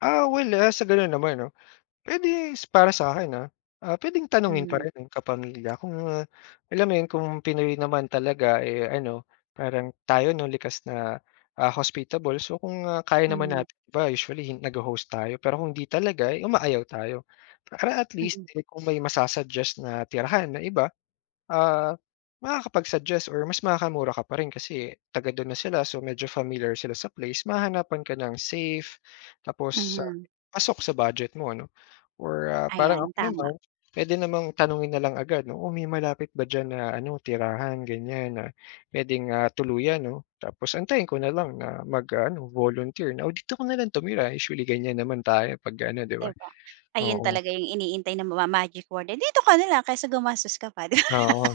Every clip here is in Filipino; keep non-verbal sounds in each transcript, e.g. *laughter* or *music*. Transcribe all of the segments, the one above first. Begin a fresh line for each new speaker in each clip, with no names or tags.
Ah, well, ah, sa ganun naman 'no, pwede para sakin, ah ah, pwedeng tanungin pa
Mm.
rin eh. Kapamilya, kung ah, alam mo yun kung Pinoy naman talaga eh, ano, parang tayo, 'no? Likas na ah, hospitable. So, kung ah, kaya naman
Mhm.
natin, iba usually nagho-host tayo. Pero kung hindi talaga, eh, umayaw tayo. Para at least
Mm.
eh, kung may ma-susuggest na tirahan ng iba. Ah, makakapag-suggest or mas makakamura ka pa rin kasi taga-dun na sila, so medyo familiar sila sa place, mahanapan ka ng safe tapos ah,
Mhm.
pasok sa budget mo, ano? Or ah, parang
Ayan,
ako
tama.
naman, pwede namang tanungin na lang agad, 'no? Oh, may malapit ba diyan na ano tirahan ganyan na pwede nga tuluyan no, tapos antayin ko na lang na mag-aano volunteer na, O, dito ka na lang tumira. Usually ganyan naman tayo pag ano, 'di ba?
'Di ba, ayun
Oo.
talaga yung iniintay ng ma-magic word? Dito ka na lang, kaysa gumastos ka pa, di ba?
Oo.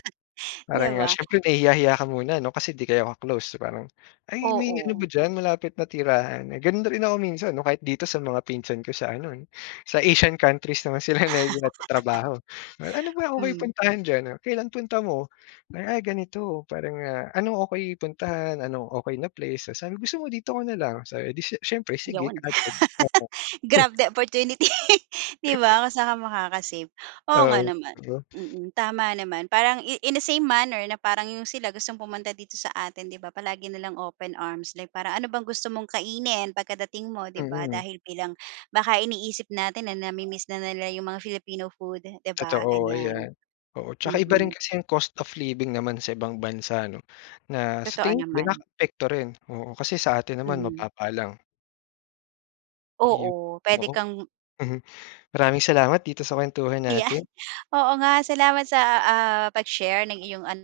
'Di
Parang, ah,
ba?
siyempre nahihiya-hiya ka muna no kasi 'di kayo ka-close. Parang, Ay, may ano ba
Oo.
diyan, malapit na tirahan? Eh, ganun na rin ako minsan no kahit dito sa mga pinsan ko sa ano, sa Asian countries naman sila na
*laughs*
nagtatrabaho. Ano ba okay
Hmm.
puntahan diyan? Kailan punta mo? Ay, ganito. Para ah, ano, Okeey puntahan, ano okay na place sa gusto mo? Dito ka na lang sa 'di s siyempre, sige
'Yon.
agad. Oo.
*laughs*
Hmm.
Grab the opportunity, *laughs* 'di ba, kung saan ka makaka-save? Oo nga
Oo,
naman,
o.
mm tama naman. Parang in in the same manner na parang 'yong sila gustong pumunta dito sa atin, 'di ba? Palagi na lang open arms like para, Ano bang gusto mong kainin pagkadating mo? 'Di ba?
Mm.
Dahil bilang, baka iniisip natin na namimiss na nila 'yong mga Filipino food, 'di ba?
Totoo
Ganyan.
ayan, oo. Saka iba rin
Mm.
kasi yung cost of living naman sa ibang bansa no, na sa
Totoo
tingin ko
naman.
nakaka-apekto rin, oo. Kasi sa atin naman,
Mhm.
mababa lang. Iyon
Oo, pwede
oo.
kang
Mhm, maraming salamat dito sa kwentuhan
Yan
natin.
oo nga, salamat sa, ah, pag-share ng iyong an